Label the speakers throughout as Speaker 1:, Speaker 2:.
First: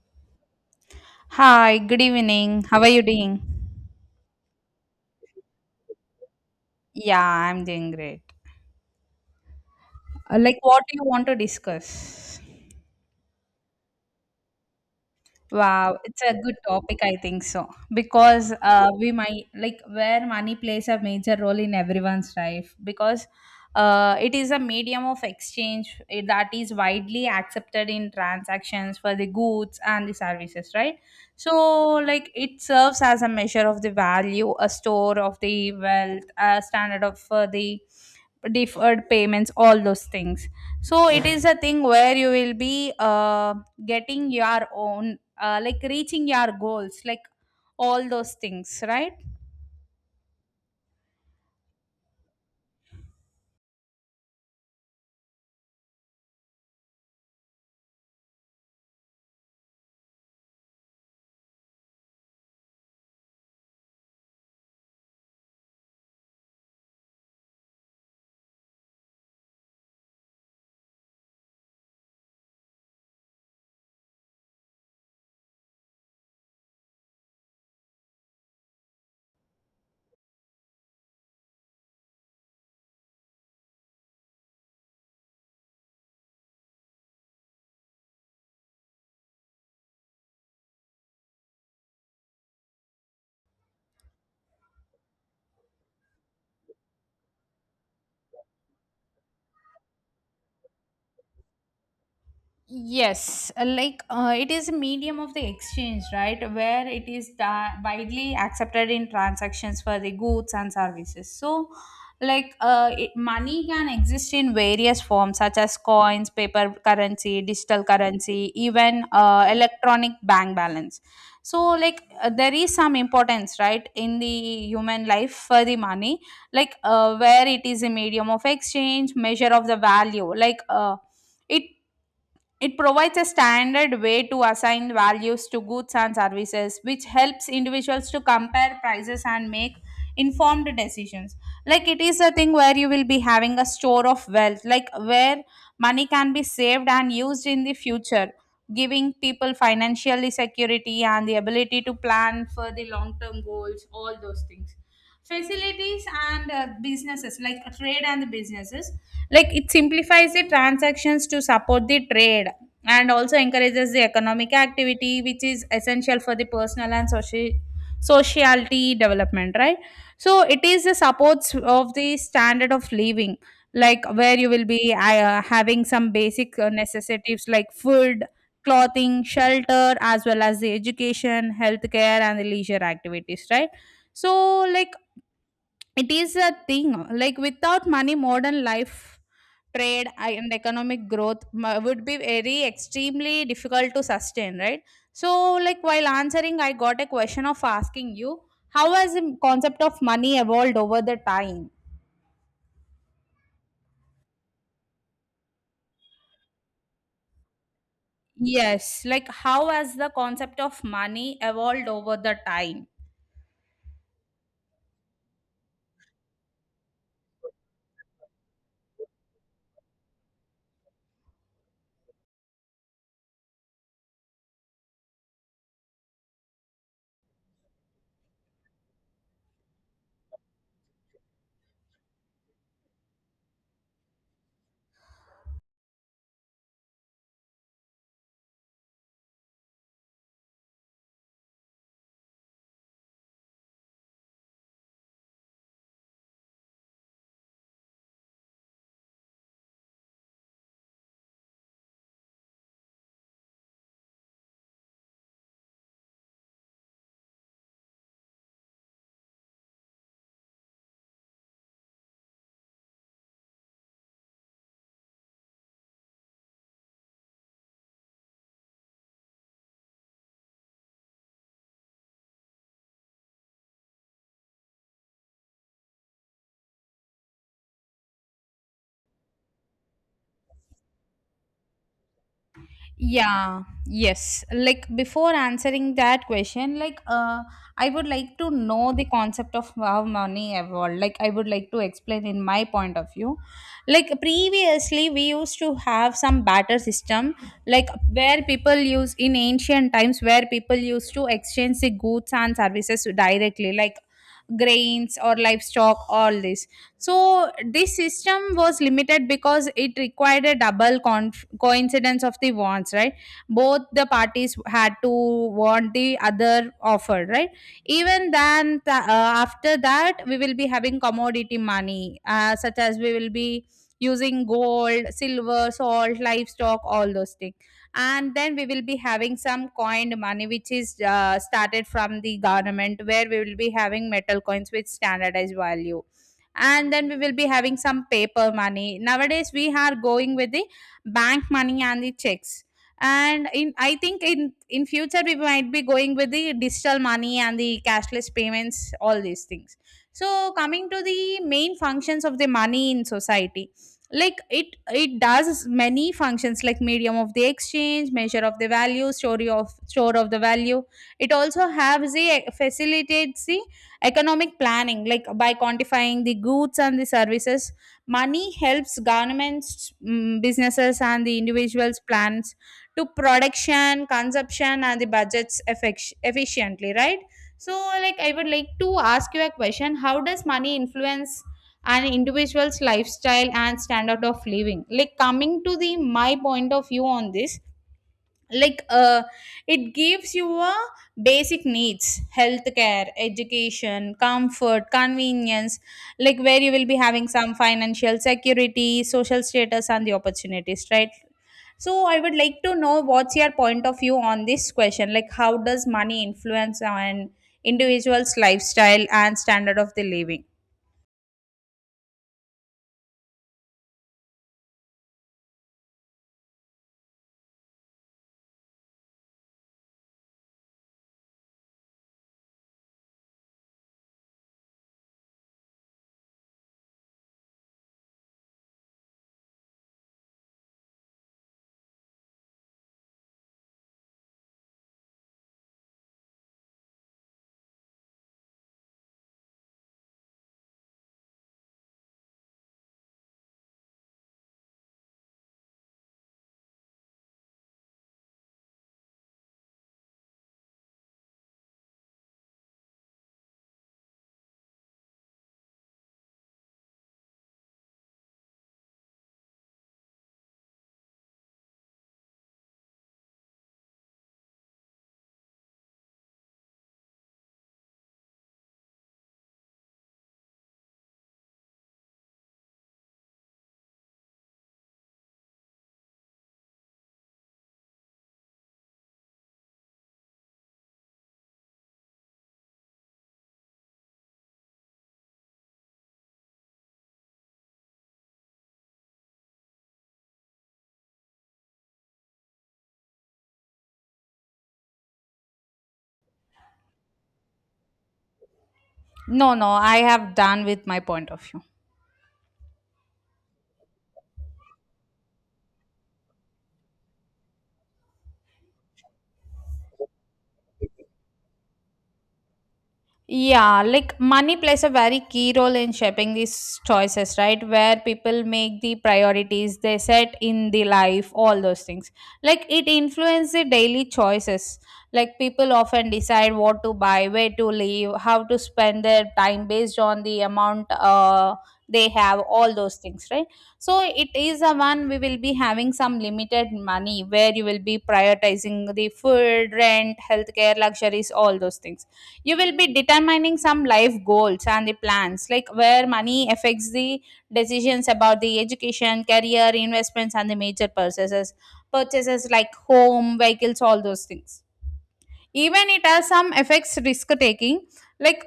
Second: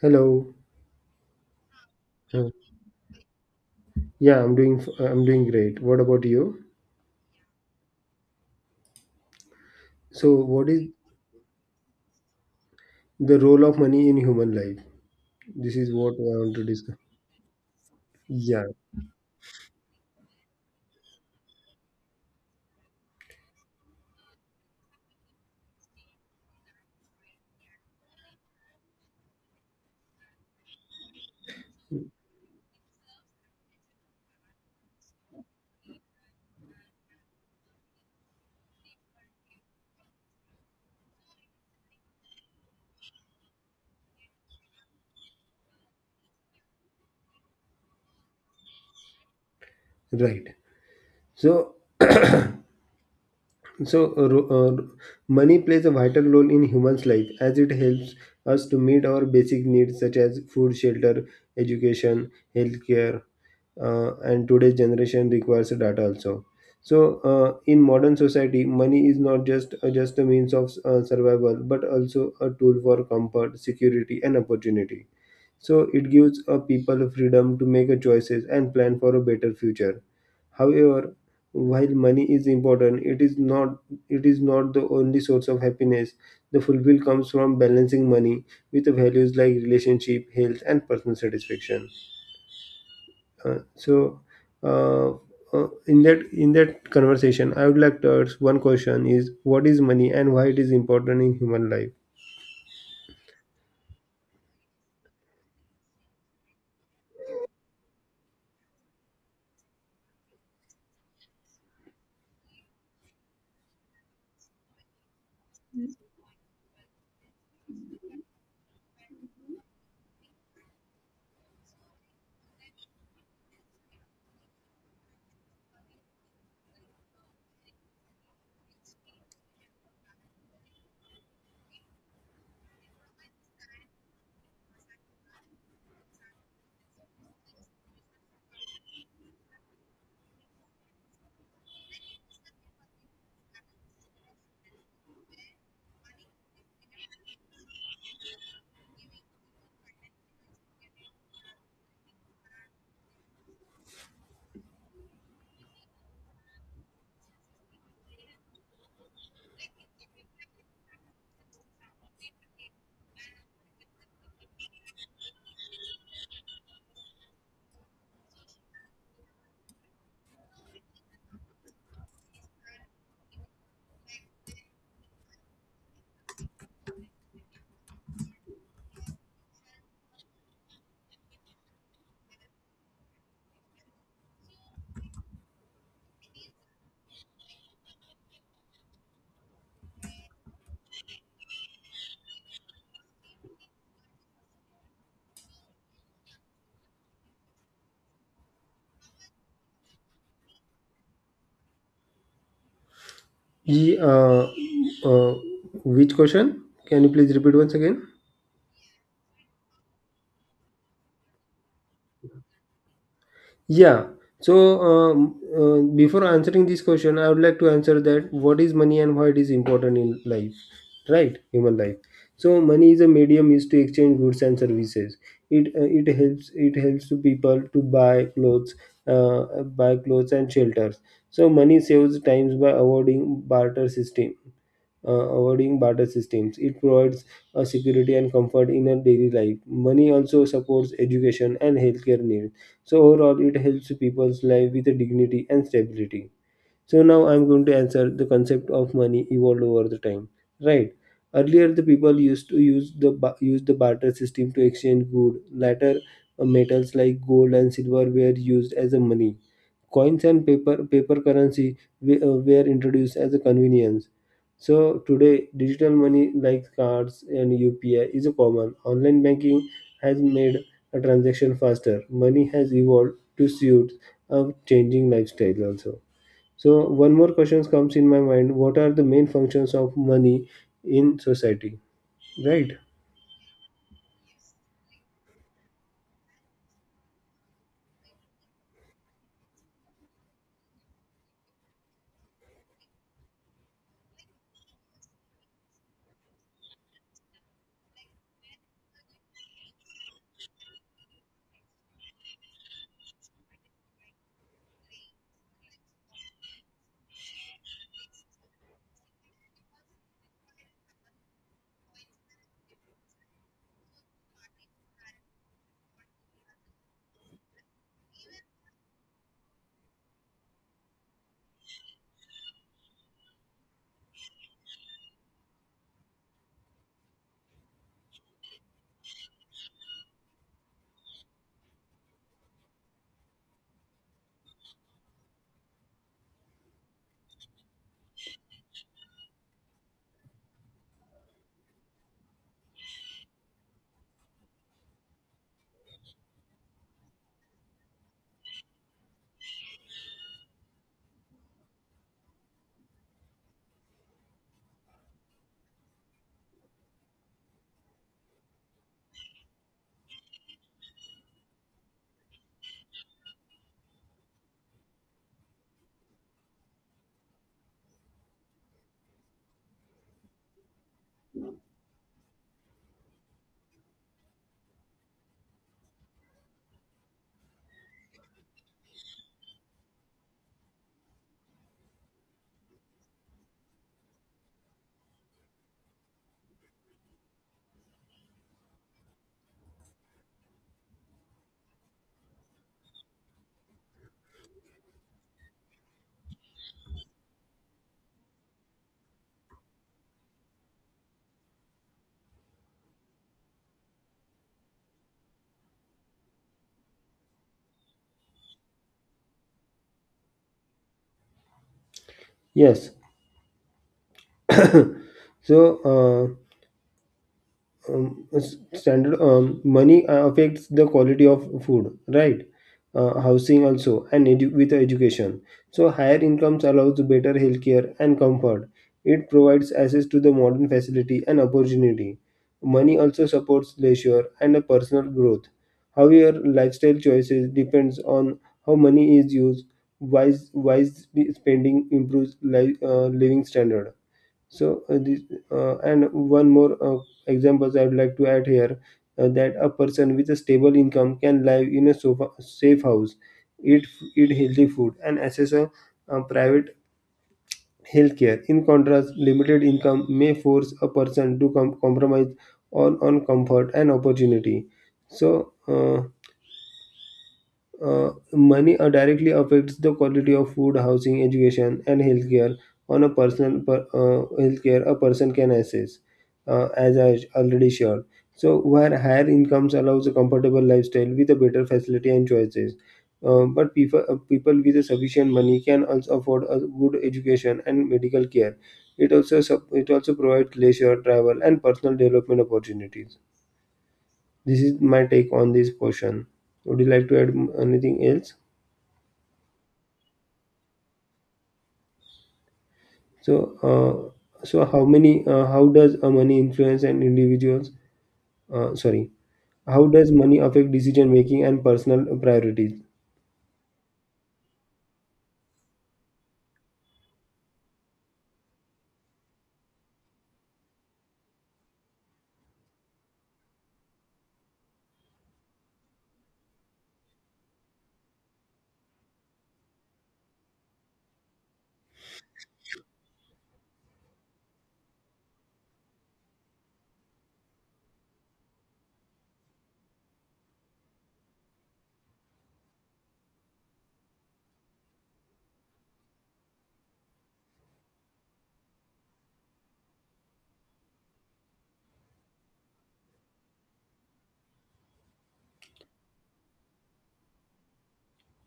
Speaker 1: Hello.
Speaker 2: Hi, good
Speaker 1: Hello.
Speaker 2: evening. How are you doing?
Speaker 1: I'm doing great. What about you?
Speaker 2: Yeah, I'm doing great.
Speaker 1: So, what
Speaker 2: What
Speaker 1: is
Speaker 2: do you want to discuss?
Speaker 1: the role of money in human life? This is
Speaker 2: Wow,
Speaker 1: what
Speaker 2: it's
Speaker 1: I
Speaker 2: a
Speaker 1: want
Speaker 2: good
Speaker 1: to discuss.
Speaker 2: topic, I think so. Because
Speaker 1: Yeah,
Speaker 2: we might, like, where money plays a major role in everyone's life, because it is a medium of exchange that is widely accepted in transactions for the goods and the services, right? So, like, it serves as a measure of the value, a store of the wealth, a standard of the deferred payments, all those things. So it is a thing where you will be getting your own, like reaching your goals, like all those things, right?
Speaker 1: right. So, so uh, ro- uh, money plays a vital role in humans' life, as it helps us to meet our basic needs such as food, shelter, education, healthcare, and today's generation requires data also. So in modern society, money is not just a means of survival but also a tool for comfort, security and opportunity. So it gives a people freedom to make a choices and plan for a better future. However, while money is important, it is not, it is not the only source of happiness. The fulfill comes from balancing money with values like relationship, health and personal satisfaction. uh, so uh, in that conversation, I would like to ask one question: is what is money and why it is important in human life?
Speaker 2: Yes, it is a medium of the exchange, right? Where widely accepted in transactions for the goods and services. So, money can exist in various forms, such as coins, paper currency, digital currency, even electronic bank balance. So, there is some importance, right, in the human life for the money, where it is a medium of exchange, measure of the value, like. It it provides a standard way to assign values to goods and services, which helps individuals to compare prices and make informed decisions. Like, it is a thing where you will be having a store of wealth, like where money can be saved and used in the future, giving people financial security and the ability to plan for the long term goals, all those things. Facilities and businesses, like trade and the businesses, like it simplifies the transactions to support the trade and also encourages the economic activity, which is essential for the personal and social sociality development, right? So it is the supports of the standard of living, like where you will be having some basic necessities like food, clothing, shelter, as well as the education, healthcare and the leisure activities, right? So, like, it is a thing, like without money modern life, trade and economic growth would be very extremely difficult to sustain, right? So, like while answering I got a question of asking you, how has the concept of money evolved over the time?
Speaker 1: Ye- uh, uh, which question? Can you please repeat once again?
Speaker 2: Yes, like how has the concept of money evolved over the time?
Speaker 1: Yeah. So before answering this question, I would like to answer that what is money and why it is important in life. Right, human life. So money is a medium used to exchange goods and services. It helps it helps to people to buy clothes, buy clothes and shelters. So money saves times by avoiding barter system, avoiding barter systems. It provides a security and comfort in a daily life. Money also supports education and healthcare needs. So overall it helps people's life with a dignity and stability. So now I'm going to answer the concept of money evolved over the time, right? Earlier, the people used to use use the barter system to exchange good. Later, metals like gold and silver were used as a money. Coins and paper currency were introduced as a convenience. So today, digital money like cards and UPI is a common. Online banking has made a transaction faster. Money has evolved to suit a changing lifestyle also. So one more question comes in my mind. What are the main functions of money in society? Right?
Speaker 2: Yeah, yes. Like before answering that question, like I would like to know the concept of how money evolved. Like I would like to explain in my point of view. Like previously we used to have some barter system, like where people use in ancient times, where people used to exchange the goods and services directly, like grains or livestock, all this. So this system was limited because it required a double con coincidence of the wants, right? Both the parties had to want the other offer, right? Even then, after that we will be having commodity money, such as we will be using gold, silver, salt, livestock, all those things. And then we will be having some coined money, which is started from the government, where we will be having metal coins with standardized value. And then we will be having some paper money. Nowadays we are going with the bank money and the checks, and in I think in future we might be going with the digital money and the cashless payments, all these things. So coming to the main functions of the money in society, like it does many functions, like medium of the exchange, measure of the value, story of store of the value. It also has the facilitates the economic planning, like by quantifying the goods and the services. Money helps governments, businesses, and the individuals plans to production, consumption, and the budgets efficiently, right? So, like, I would like to ask you a question: How does money influence an individual's lifestyle and standard of living? Like, coming to the my point of view on this, like it gives you a basic needs, healthcare, education, comfort, convenience, like where you will be having some financial security, social status and the opportunities, right? So I would like to know what's your point of view on this question, like how does money influence on individual's lifestyle and standard of the living?
Speaker 1: Yes. So uh, s- standard money affects the quality of food, right? Housing also and with education. So higher incomes allows better healthcare and comfort. It provides access to the modern facility and opportunity. Money also supports leisure and a personal growth. However, lifestyle choices depends on how money is used. Wise spending improves living standard. so, uh, this, and one more examples I would like to add here, that a person with a stable income can live in a safe house, eat eat healthy food, and access a, private healthcare. In contrast, limited income may force a person to compromise on comfort and opportunity. So. Money directly affects the quality of food, housing, education, and healthcare. On healthcare a person can access, as I already shared. So, where higher incomes allows a comfortable lifestyle with a better facility and choices, but people people with a sufficient money can also afford a good education and medical care. It also it also provides leisure, travel, and personal development opportunities. This is my take on this portion. Would you like to add mm, anything else?
Speaker 2: No, no, I have done with my point of view.
Speaker 1: So, so how many? How does money influence an individual's? Sorry, how does money affect decision making and personal priorities?
Speaker 2: Yeah, like money plays a very key role in shaping these choices, right? Where people make the priorities they set in the life, all those things. Like it influences the daily choices. Like people often decide what to buy, where to live, how to spend their time based on the amount they have, all those things, right? So it is a one, we will be having some limited money where you will be prioritizing the food, rent, healthcare, luxuries, all those things. You will be determining some life goals and the plans, like where money affects the decisions about the education, career, investments and the major purchases, like home, vehicles, all those things. Even it has some affects risk taking, like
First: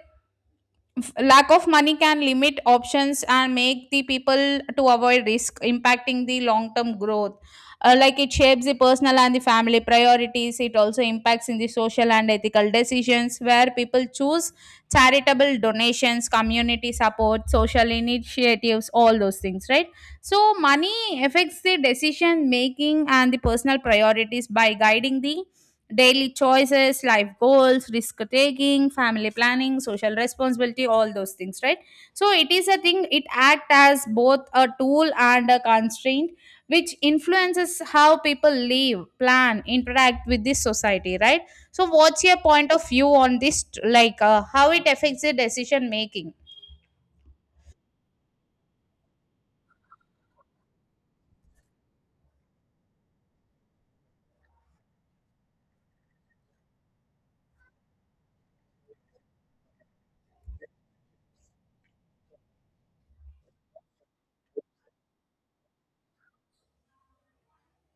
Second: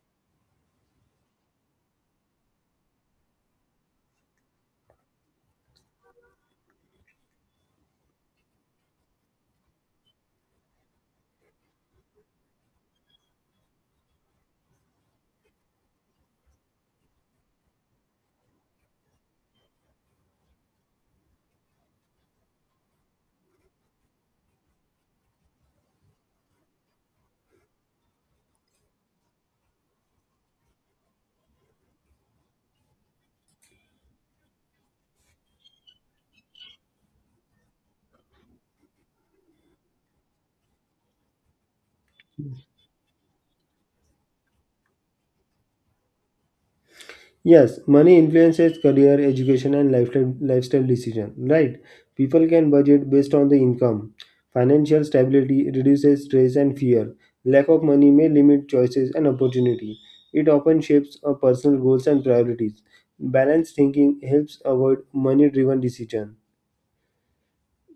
Speaker 2: Lack of money can limit options and make the people to avoid risk, impacting the long term growth. Like, it shapes the personal and the family priorities. It also impacts in the social and ethical decisions, where people choose charitable donations, community support, social initiatives, all those things, right? So money affects the decision making and the personal priorities by guiding the daily choices, life goals, risk taking, family planning, social responsibility, all those things, right? So it is a thing, it acts as both a tool and a constraint, which influences how people live, plan, interact with this society, right? So, what's your point of view on this? Like, how it affects the decision making?
Speaker 1: Yes, money influences career, education, and lifestyle decision. Right? People can budget based on the income. Financial stability reduces stress and fear. Lack of money may limit choices and opportunity. It often shapes personal goals and priorities. Balanced thinking helps avoid money-driven decisions.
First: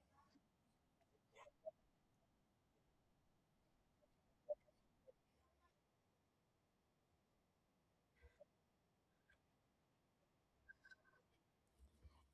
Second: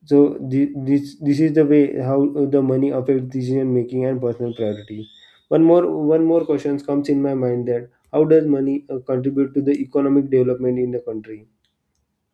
Speaker 1: So this is the way how the money affects decision making and personal priority. One more One more question comes in my mind, that how does money contribute to the economic development in the country?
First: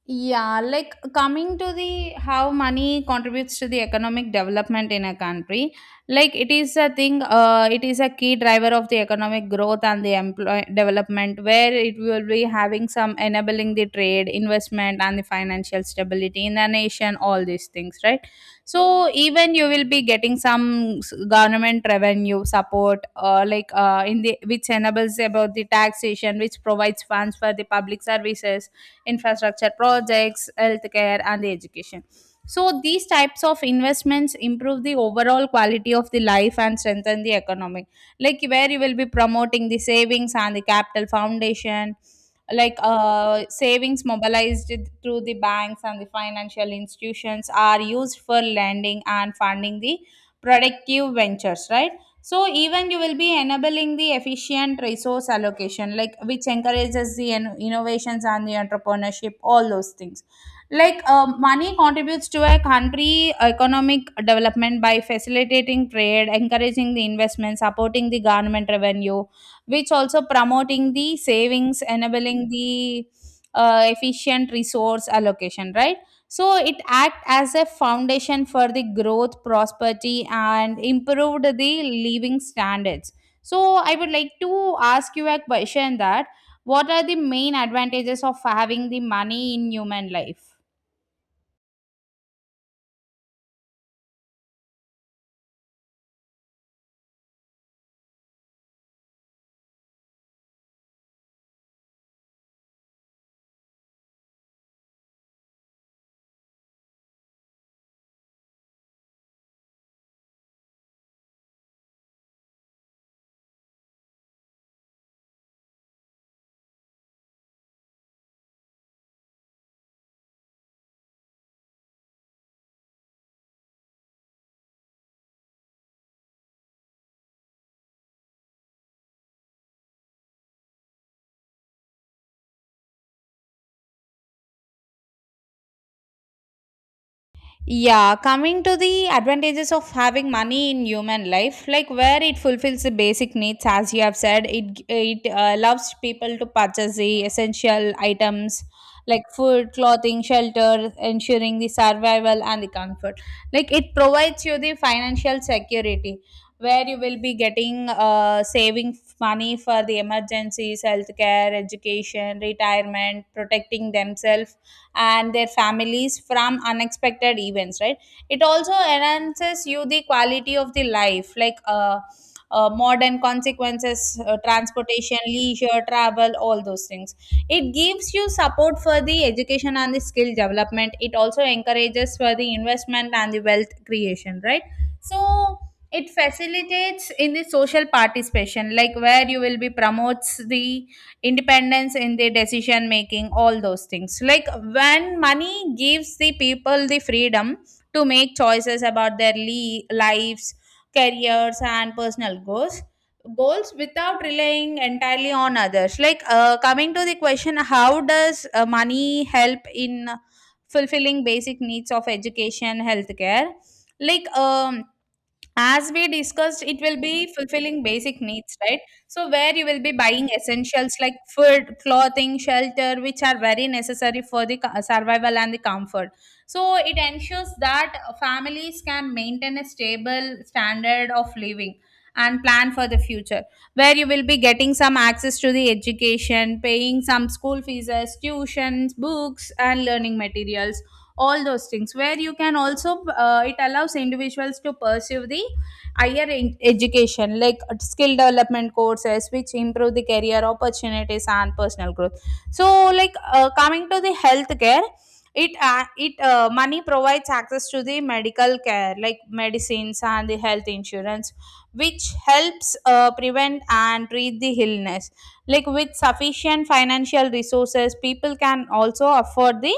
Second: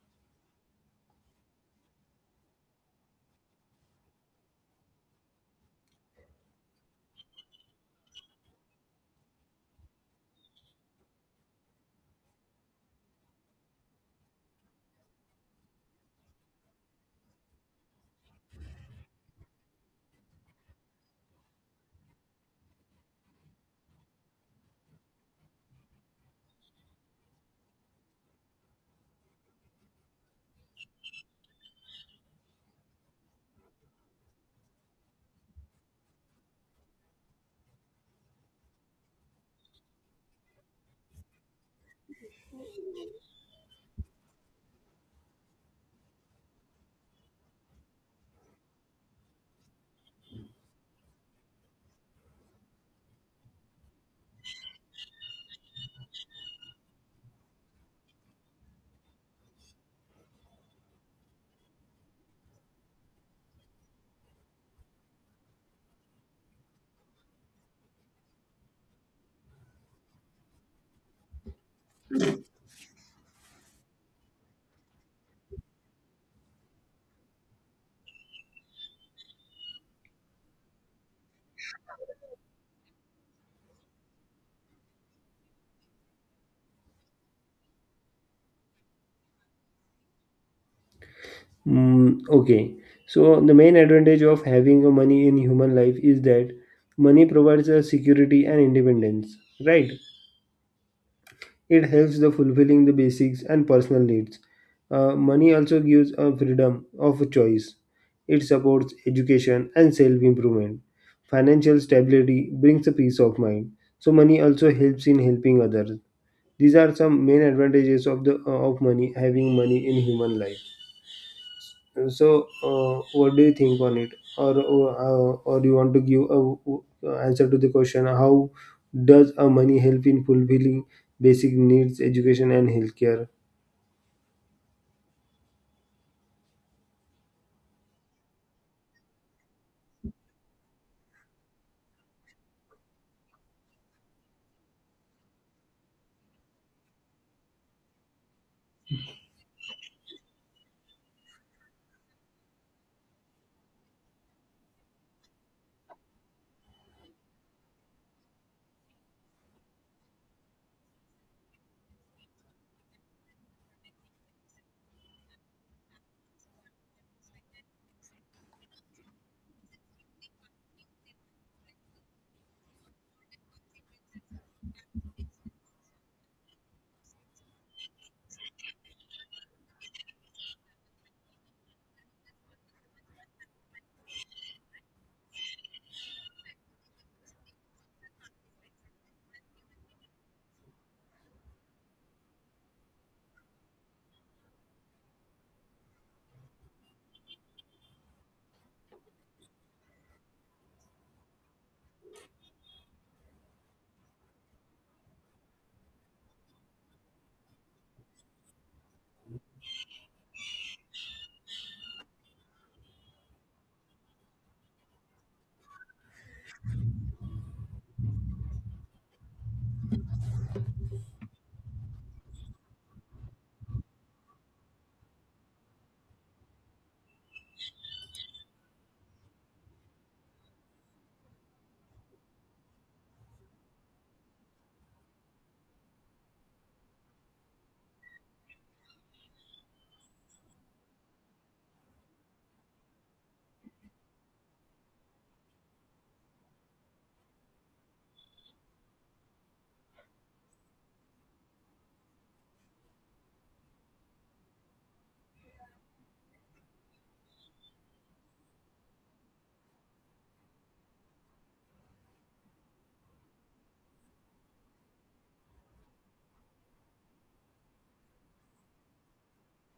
Speaker 2: Yeah, like coming to the how money contributes to the economic development in a country, like it is a thing, it is a key driver of the economic growth and the employ development, where it will be having some enabling the trade, investment, and the financial stability in the nation, all these things, right? So, even you will be getting some government revenue support, in the which enables about the taxation, which provides funds for the public services, infrastructure projects, healthcare, and education. So, these types of investments improve the overall quality of the life and strengthen the economic. Like, where you will be promoting the savings and the capital foundation, like savings mobilized through the banks and the financial institutions are used for lending and funding the productive ventures, right? So even you will be enabling the efficient resource allocation, like which encourages the innovations and the entrepreneurship, all those things. Like money contributes to a country economic development by facilitating trade, encouraging the investment, supporting the government revenue, which also promoting the savings, enabling the efficient resource allocation, right? So it act as a foundation for the growth, prosperity and improved the living standards. So I would like to ask you a question that, what are the main advantages of having the money in human life?
Speaker 1: Mm, okay, so the main advantage of having a money in human life is that money provides a security and independence, right? It helps the fulfilling the basics and personal needs. Money also gives a freedom of choice. It supports education and self improvement. Financial stability brings a peace of mind. So money also helps in helping others. These are some main advantages of the of money having money in human life. So, what do you think on it, or or you want to give a answer to the question? How does a money help in fulfilling basic needs, education, and healthcare?
Speaker 2: Yeah, coming to the advantages of having money in human life, like where it fulfills the basic needs, as you have said, it allows people to purchase the essential items like food, clothing, shelter, ensuring the survival and the comfort. Like it provides you the financial security, where you will be getting saving money for the emergencies, healthcare, education, retirement, protecting themselves and their families from unexpected events, right? It also enhances you the quality of the life, like modern consequences, transportation, leisure, travel, all those things. It gives you support for the education and the skill development. It also encourages for the investment and the wealth creation, right? So it facilitates in the social participation, like where you will be promotes the independence in their decision making, all those things. Like when money gives the people the freedom to make choices about their lives, careers and personal goals without relying entirely on others. Like, coming to the question, how does money help in fulfilling basic needs of education, healthcare? Like as we discussed, it will be fulfilling basic needs, right? So where you will be buying essentials like food, clothing, shelter, which are very necessary for the survival and the comfort. So it ensures that families can maintain a stable standard of living and plan for the future, where you will be getting some access to the education, paying some school fees, tuitions, books and learning materials, all those things. Where you can also, it allows individuals to pursue the higher education, like skill development courses, which improve the career opportunities and personal growth. So, like, coming to the healthcare, it it money provides access to the medical care like medicines and the health insurance, which helps prevent and treat the illness. Like with sufficient financial resources, people can also afford the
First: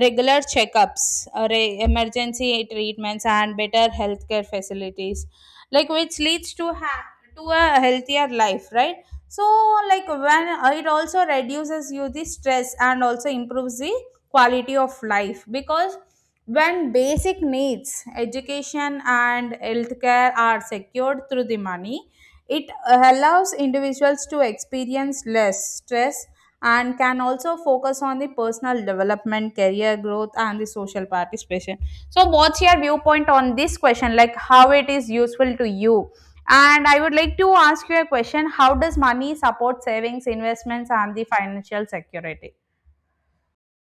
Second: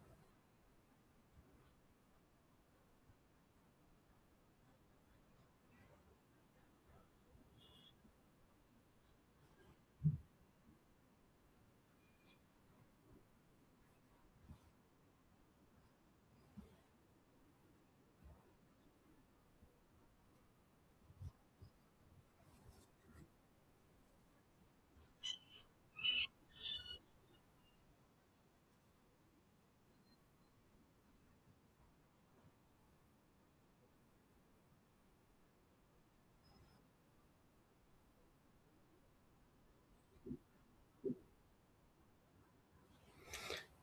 Speaker 2: regular checkups, emergency treatments, and better healthcare facilities, like which leads to a healthier life, right? So, like when it also reduces you the stress and also improves the quality of life, because when basic needs, education and healthcare are secured through the money, it allows individuals to experience less stress and can also focus on the personal development, career growth, and the social participation. So what's your viewpoint on this question, like how it is useful to you? And I would like to ask you a question: how does money support savings, investments, and the financial security?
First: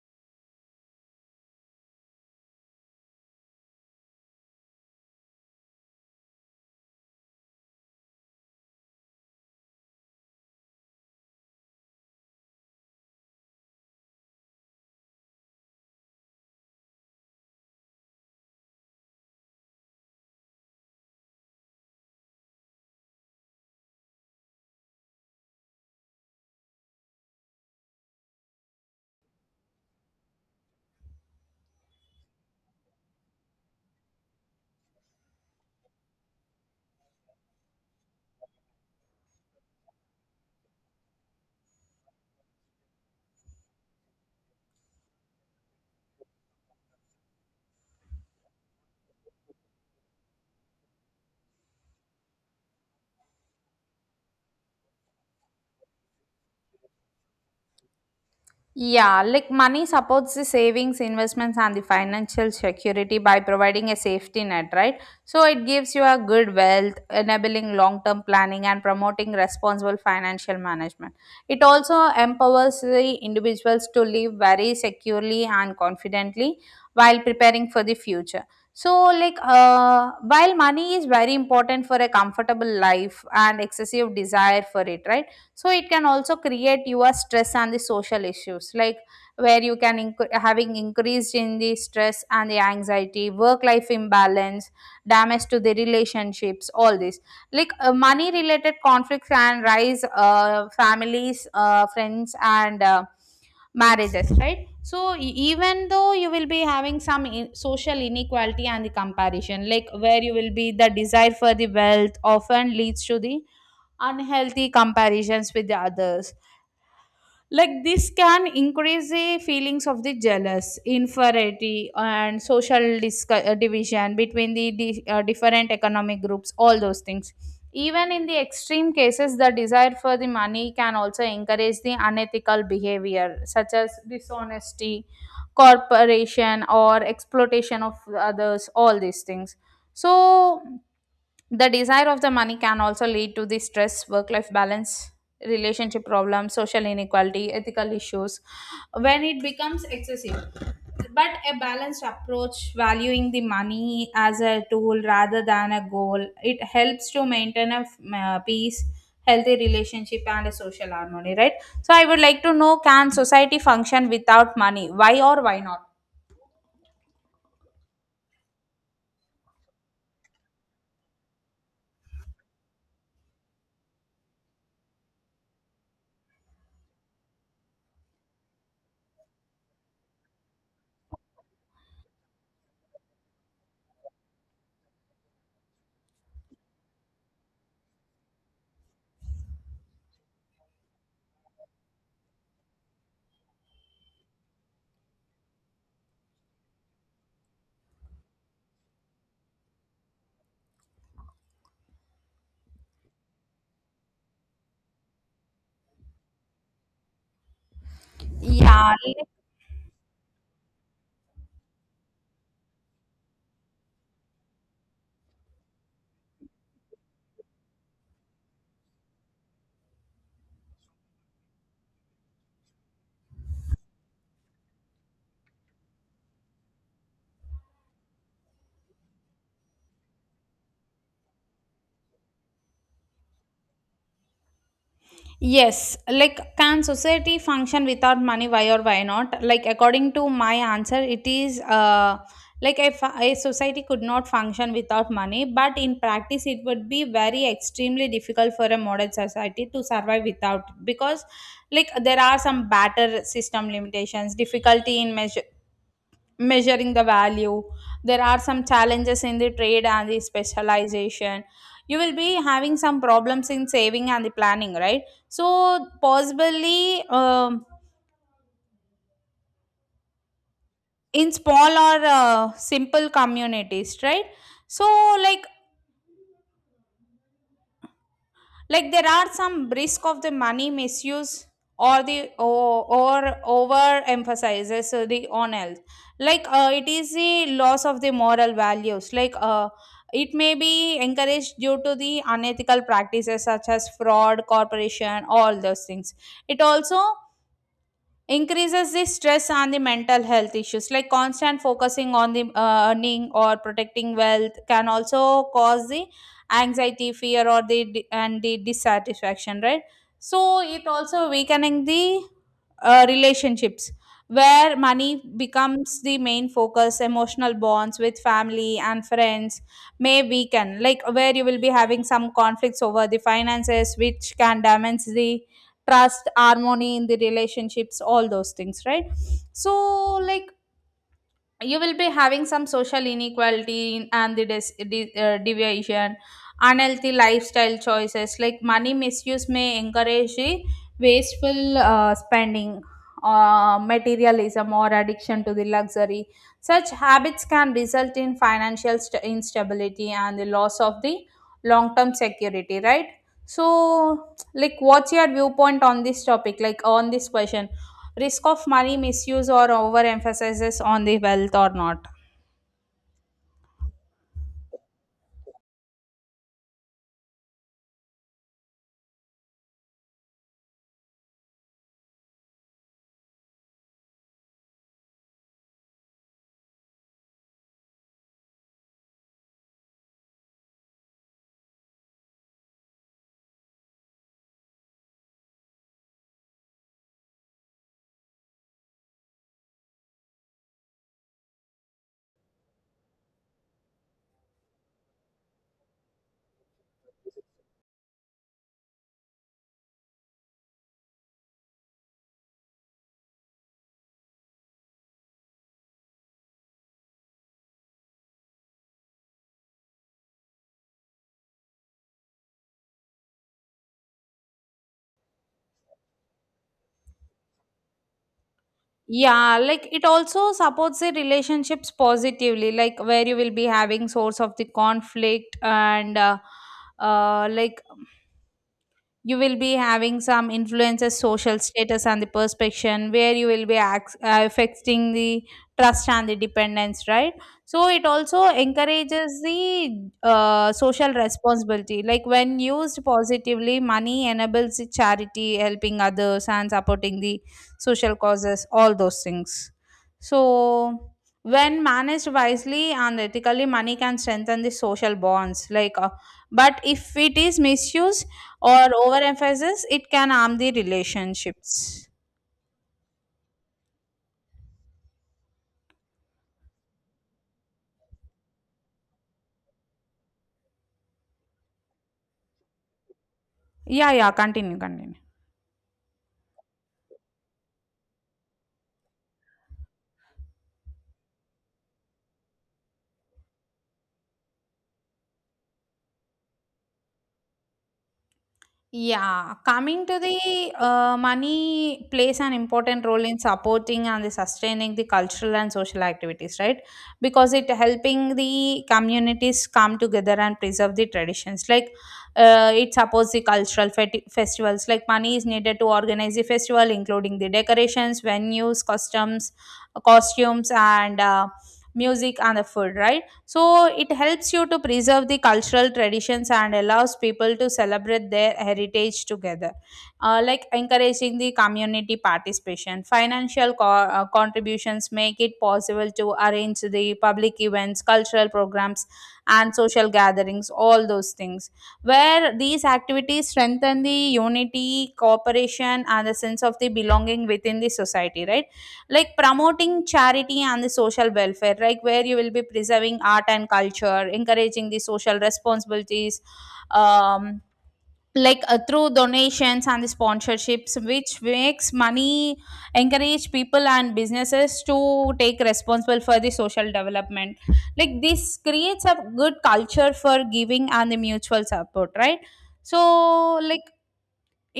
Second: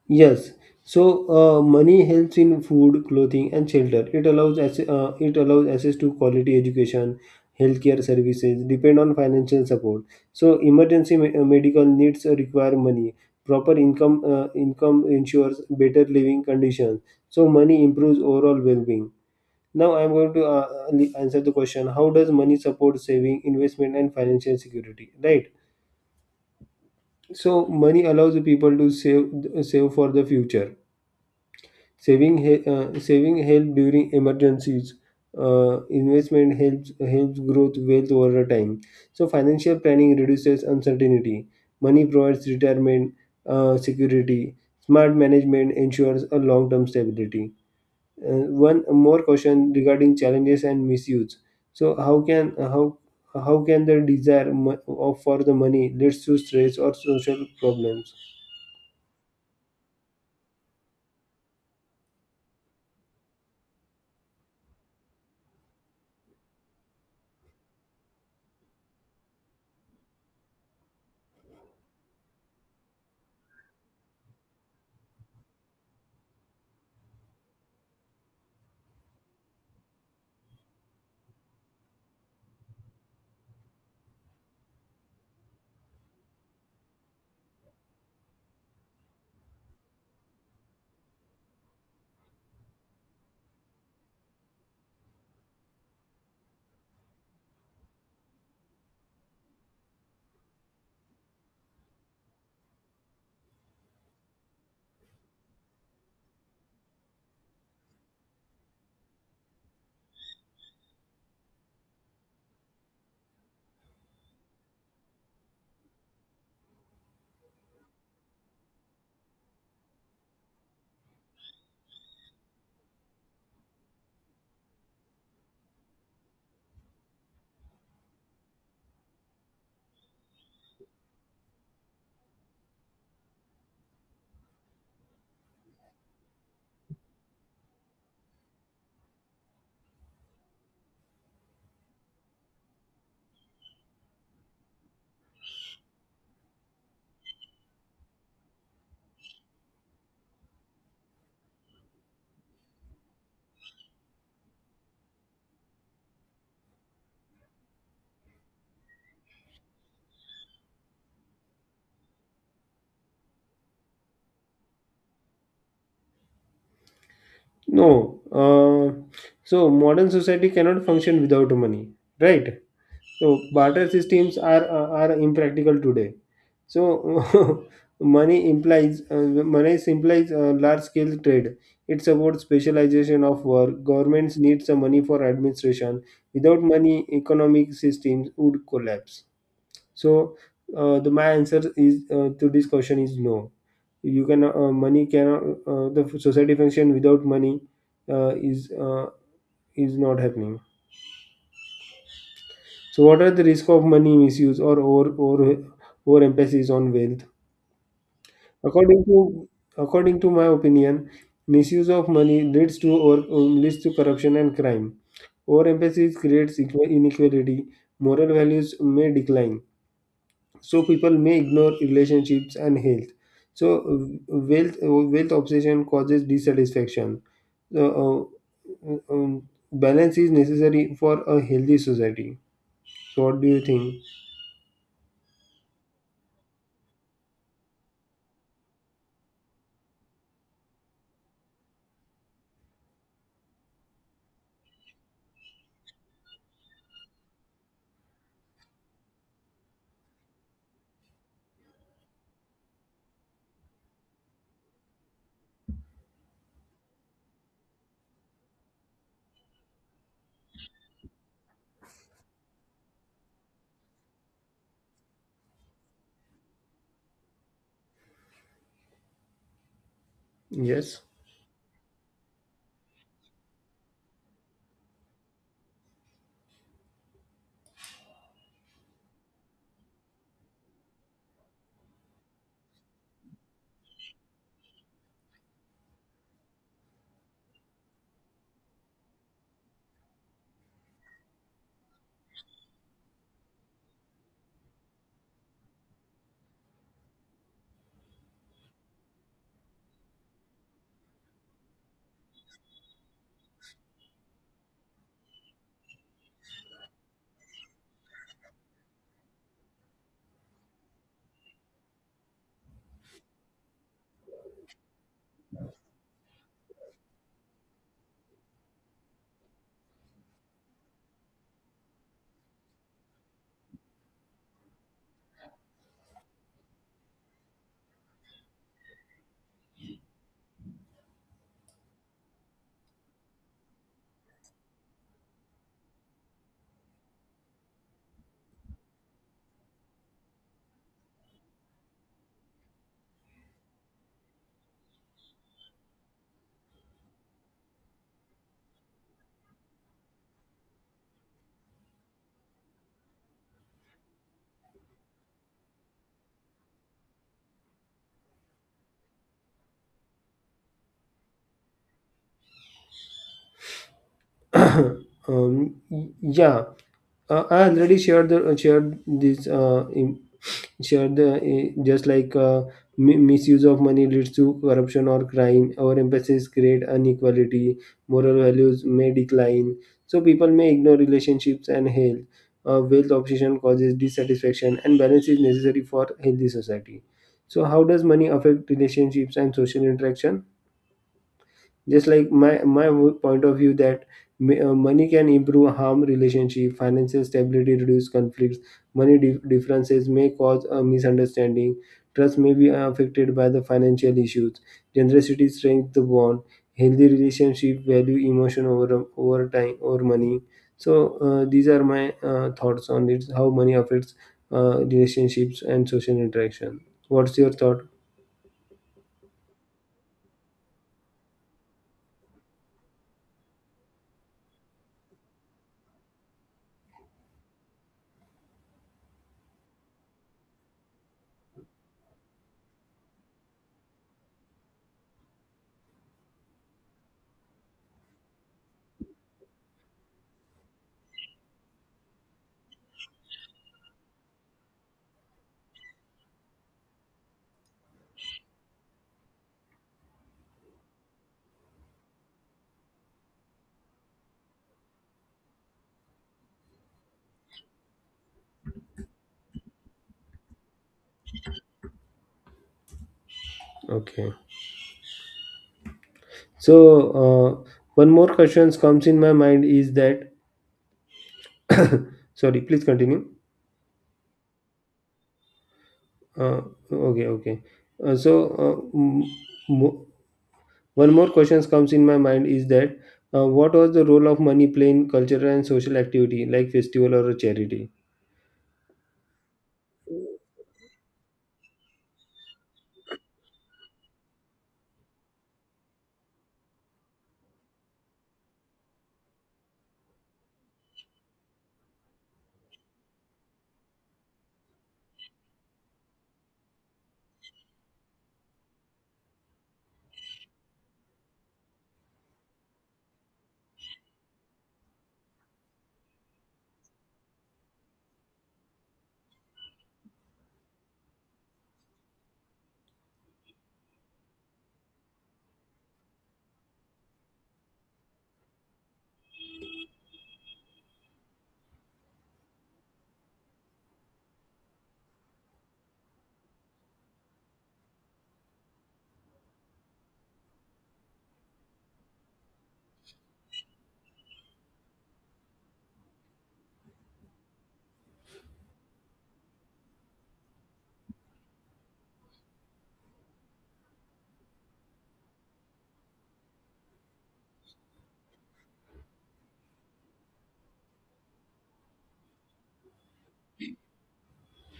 Speaker 1: Yes, so money helps in food, clothing, and shelter. It allows it allows access to quality education, healthcare services. Depend on financial support. So emergency medical needs require money. Proper income ensures better living conditions. So money improves overall well-being. Now I am going to answer the question: how does money support saving, investment, and financial security? Right. So money allows the people to save for the future. Saving help during emergencies. Investment helps growth wealth over a time. So financial planning reduces uncertainty. Money provides retirement security. Smart management ensures a long term stability. One more question regarding challenges and misuse. So how can the desire mo- of for the money leads to stress or social problems?
Speaker 2: Yeah, like money supports the savings, investments, and the financial security by providing a safety net, right? So it gives you a good wealth, enabling long term planning and promoting responsible financial management. It also empowers the individuals to live very securely and confidently while preparing for the future. So, like, while money is very important for a comfortable life and excessive desire for it, right? So it can also create your stress and the social issues, like where you can having increased in the stress and the anxiety, work life imbalance, damage to the relationships, all this. Like, money related conflicts can rise, families, friends, and marriages, right? So even though you will be having some social inequality and the comparison, like where you will be the desire for the wealth often leads to the unhealthy comparisons with the others. Like this can increase the feelings of the jealous inferiority and social division between the different economic groups, all those things. Even in the extreme cases, the desire for the money can also encourage the unethical behavior such as dishonesty, corporation, or exploitation of others, all these things. So the desire of the money can also lead to the stress, work life balance, relationship problems, social inequality, ethical issues when it becomes excessive. But a balanced approach, valuing the money as a tool rather than a goal, it helps to maintain a peace, healthy relationship, and a social harmony, right? So, I would like to know, can society function without money? Why or why not?
Speaker 1: No, so modern society cannot function without money, right? So barter systems are impractical today. So money implies uh, money implies large scale trade. It supports specialization of work. Governments need some money for administration. Without money, economic systems would collapse. So the my answer is to this question is no. You can money cannot, the society function without money uh, is uh, is not happening. So what are the risk of money misuse or over emphasis on wealth?
Speaker 2: Yeah.
Speaker 1: According to According to my opinion, misuse of money leads to, or leads to corruption and crime. Overemphasis creates inequality. Moral values may decline, so people may ignore relationships and health. So wealth obsession causes dissatisfaction. so, uh, um, balance is necessary for a healthy society. So what do you think?
Speaker 2: Yes, like can society function without money? Why or why not? Like according to my answer, it is like if a society could not function without money, but in practice, it would be very extremely difficult for a modern society to survive without, because like there are some better system limitations, difficulty in measuring the value. There are some challenges in the trade and the specialization. You will be having some problems in saving and the planning, right? So possibly,
Speaker 1: Yes.
Speaker 2: in small or simple communities, right? So, like, there are some risk of the money misuse, or over emphasizes the on health. Like, it is the loss of the moral values, like it may be encouraged due to the unethical practices such as fraud corporation, all those things. It also increases the stress and the mental health issues, like constant focusing on the earning or protecting wealth can also cause the anxiety, fear, or the and the dissatisfaction, right? So it also weakening the relationships, where money becomes the main focus, emotional bonds with family and friends may weaken, like where you will be having some conflicts over the finances which can damage the trust, harmony in the relationships, all those things, right? So like you will be having some social inequality and the deviation, unhealthy lifestyle choices, like money misuse may encourage the wasteful spending, materialism, or addiction to the luxury. Such habits can result in financial instability and the loss of the long term security, right? So, like, what's your viewpoint on this topic? Like, on this question, risk of money misuse or overemphasizes on the wealth or not?
Speaker 1: um, yeah, I already shared this Sure, the eh, just like mi- misuse of money leads to corruption or crime. Overemphasis create inequality. Moral values may decline. So people may ignore relationships and health. Wealth obsession causes dissatisfaction, and balance is necessary for healthy society. So, how does money affect relationships and social interaction? Just like my point of view, that money can improve harm relationship, financial stability reduce conflicts, money differences may cause a misunderstanding, trust may be affected by the financial issues, generosity strengthens the bond, healthy relationship value emotion over money. So these are my thoughts on it, how money affects relationships and social interaction. What's your thought?
Speaker 2: Yeah, like it also supports the relationships positively, like where you will be having source of the conflict and like you will be having some influences social status and the perspection, where you will be affecting the trust and the dependence, right? So it also encourages the social responsibility, like when used positively, money enables the charity, helping others and supporting the social causes, all those things. So when managed wisely and ethically, money can strengthen the social bonds, like, but if it is misused or overemphasis, it can harm the relationships.
Speaker 1: Okay. So one more question comes in my mind is that sorry, please continue.
Speaker 2: Yeah, yeah, continue, continue.
Speaker 1: Uh, okay, okay. Uh, so uh, m- mo- one more question comes in my mind is that what was the role of money playing in cultural and social activity, like festival or a charity?
Speaker 2: Yeah, coming to the money plays an important role in supporting and the sustaining the cultural and social activities, right? Because it helping the communities come together and preserve the traditions. Like, it supports the cultural festivals. Like money is needed to organize the festival, including the decorations, venues, customs, costumes, and music and the food, right? So it helps you to preserve the cultural traditions and allows people to celebrate their heritage together, like encouraging the community participation. Financial contributions make it possible to arrange the public events, cultural programs, and social gatherings, all those things, where these activities strengthen the unity, cooperation, and the sense of the belonging within the society, right? Like promoting charity and the social welfare, like where you will be preserving art and culture, encouraging the social responsibilities, um, like through donations and the sponsorships which makes money encourage people and businesses to take responsible for the social development, like this creates a good culture for giving and the mutual support, right? So like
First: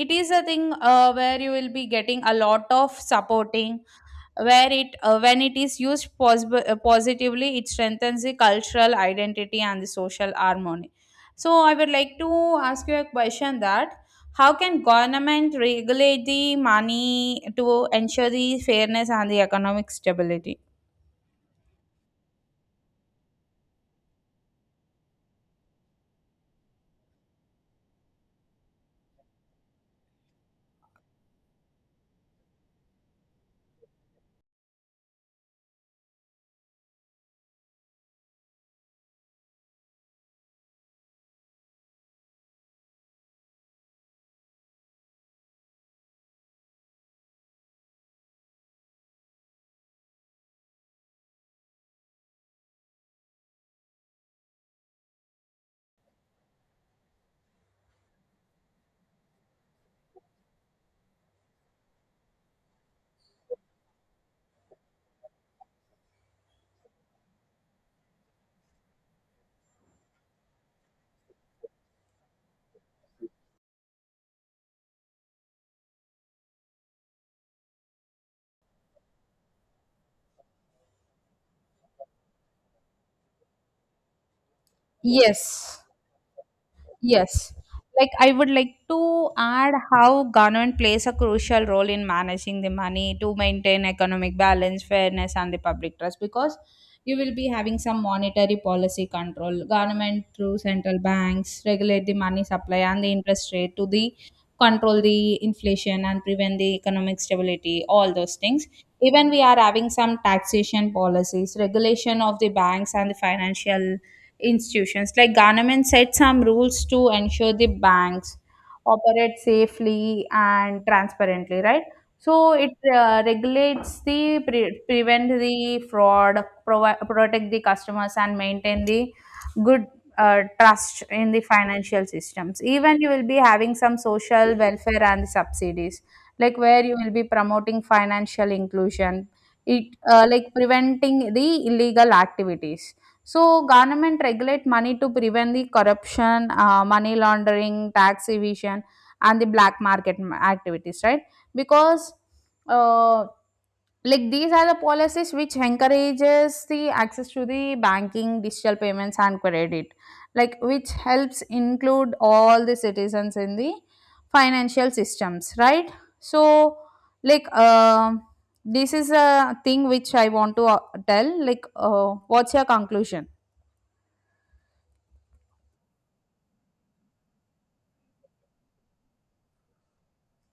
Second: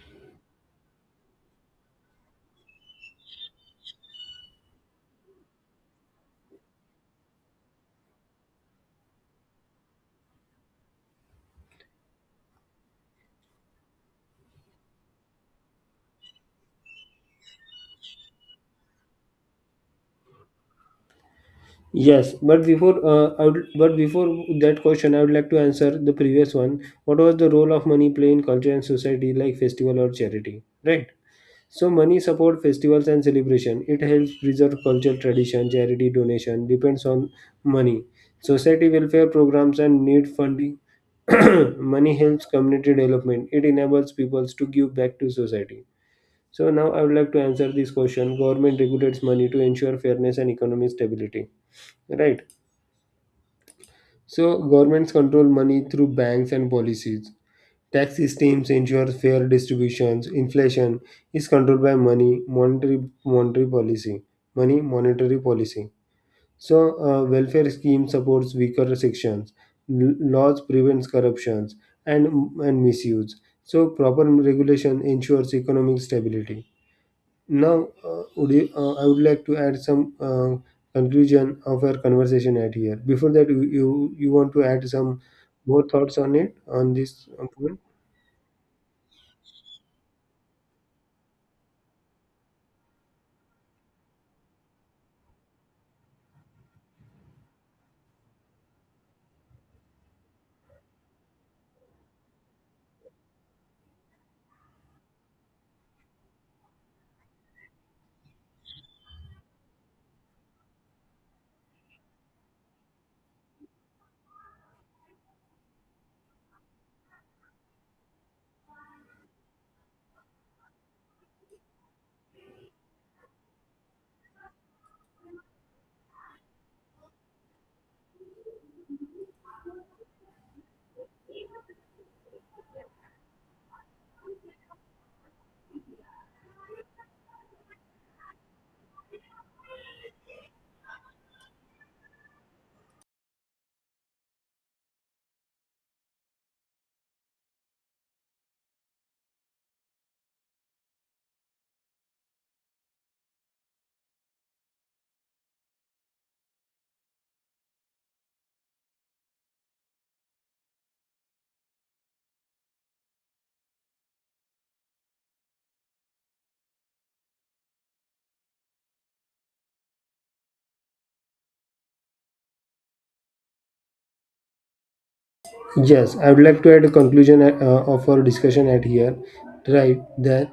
Speaker 2: it is a thing where you will be getting a lot of supporting, where it when it is used positively, it strengthens the cultural identity and the social harmony. So I would like to ask you a question, that how can government regulate the money to ensure the fairness and the economic stability?
Speaker 1: Yes, but before I would, but before that question, I would like to answer the previous one. What was the role of money play in culture and society, like festival or charity? Right. So money support festivals and celebration. It helps preserve culture, tradition, charity donation depends on money. Society welfare programs and need funding. Money helps community development. It enables peoples to give back to society. So now I would like to answer this question. Government regulates money to ensure fairness and economic stability. Right. So governments control money through banks and policies. Tax systems ensure fair distributions. Inflation is controlled by money monetary monetary policy. Money Monetary policy. So welfare scheme supports weaker sections. Laws prevents corruptions and and misuse. So proper regulation ensures economic stability. Now, I would like to add some conclusion of our conversation at here. Before that, you want to add some
Speaker 2: Yes.
Speaker 1: more thoughts on it on this
Speaker 2: Yes.
Speaker 1: point?
Speaker 2: Like I would like to add how government plays a crucial role in managing the money to maintain economic balance, fairness, and the public trust, because you will be having some monetary policy control. Government through central banks regulate the money supply and the interest rate to the control the inflation and prevent the economic stability, all those things. Even we are having some taxation policies, regulation of the banks and the financial institutions, like government set some rules to ensure the banks operate safely and transparently, right? So it regulates the prevent the fraud, protect the customers and maintain the good trust in the financial systems. Even you will be having some social welfare and subsidies, like where you will be promoting financial inclusion, it like preventing the illegal activities. So, government regulate money to prevent the corruption, money laundering, tax evasion, and the black market activities, right? Because, uh, like these are the policies which encourages the access to the banking, digital payments, and credit, like which helps include all the citizens in the financial systems, right? So, like, this is a thing which I want to tell. Like, what's your conclusion?
Speaker 1: Yes, I would like to add a conclusion of our discussion at here. Right, that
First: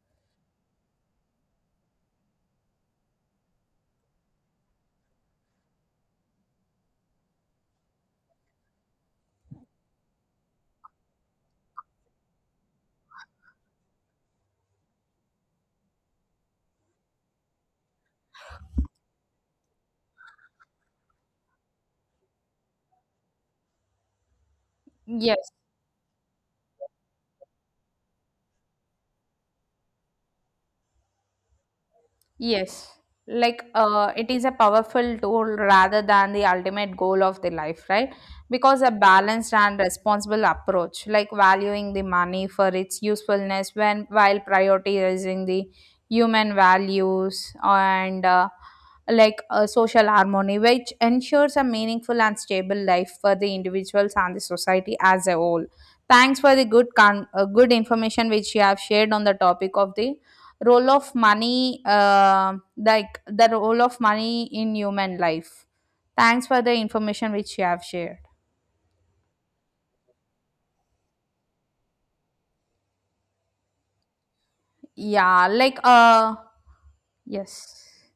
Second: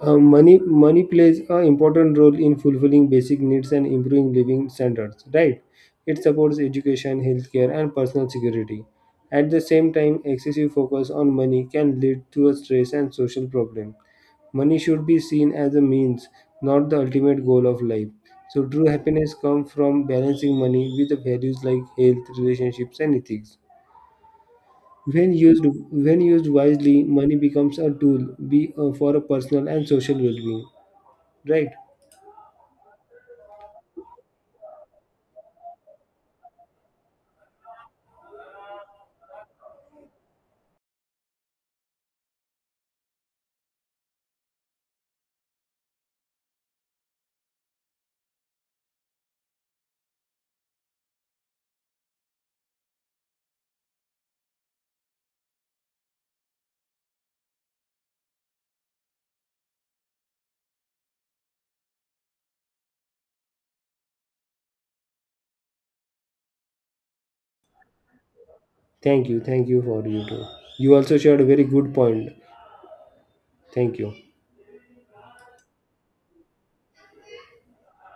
Speaker 1: money plays an important role in fulfilling basic needs and improving living standards. Right, it supports education, healthcare, and personal security. At the same time, excessive focus on money can lead to a stress and social problem. Money should be seen as a means, not the ultimate goal of life. So, true happiness comes from balancing money with the values like health, relationships, and ethics. When
Speaker 2: Yes,
Speaker 1: used, when used wisely, money becomes a tool for a personal and social well-being. Right?
Speaker 2: yes. Like it is a powerful tool rather than the ultimate goal of the life, right? Because a balanced and responsible approach, like valuing the money for its usefulness when while prioritizing the human values and like social harmony, which ensures a meaningful and stable life for the individuals and the society as a whole. Thanks for the good good information which you have shared on the topic of the role of money, like the role of money in human life. Thanks for the information which you have shared.
Speaker 1: Thank you. Thank you for you too. You also shared a very good point. Thank you.
Speaker 2: Yeah, like yes.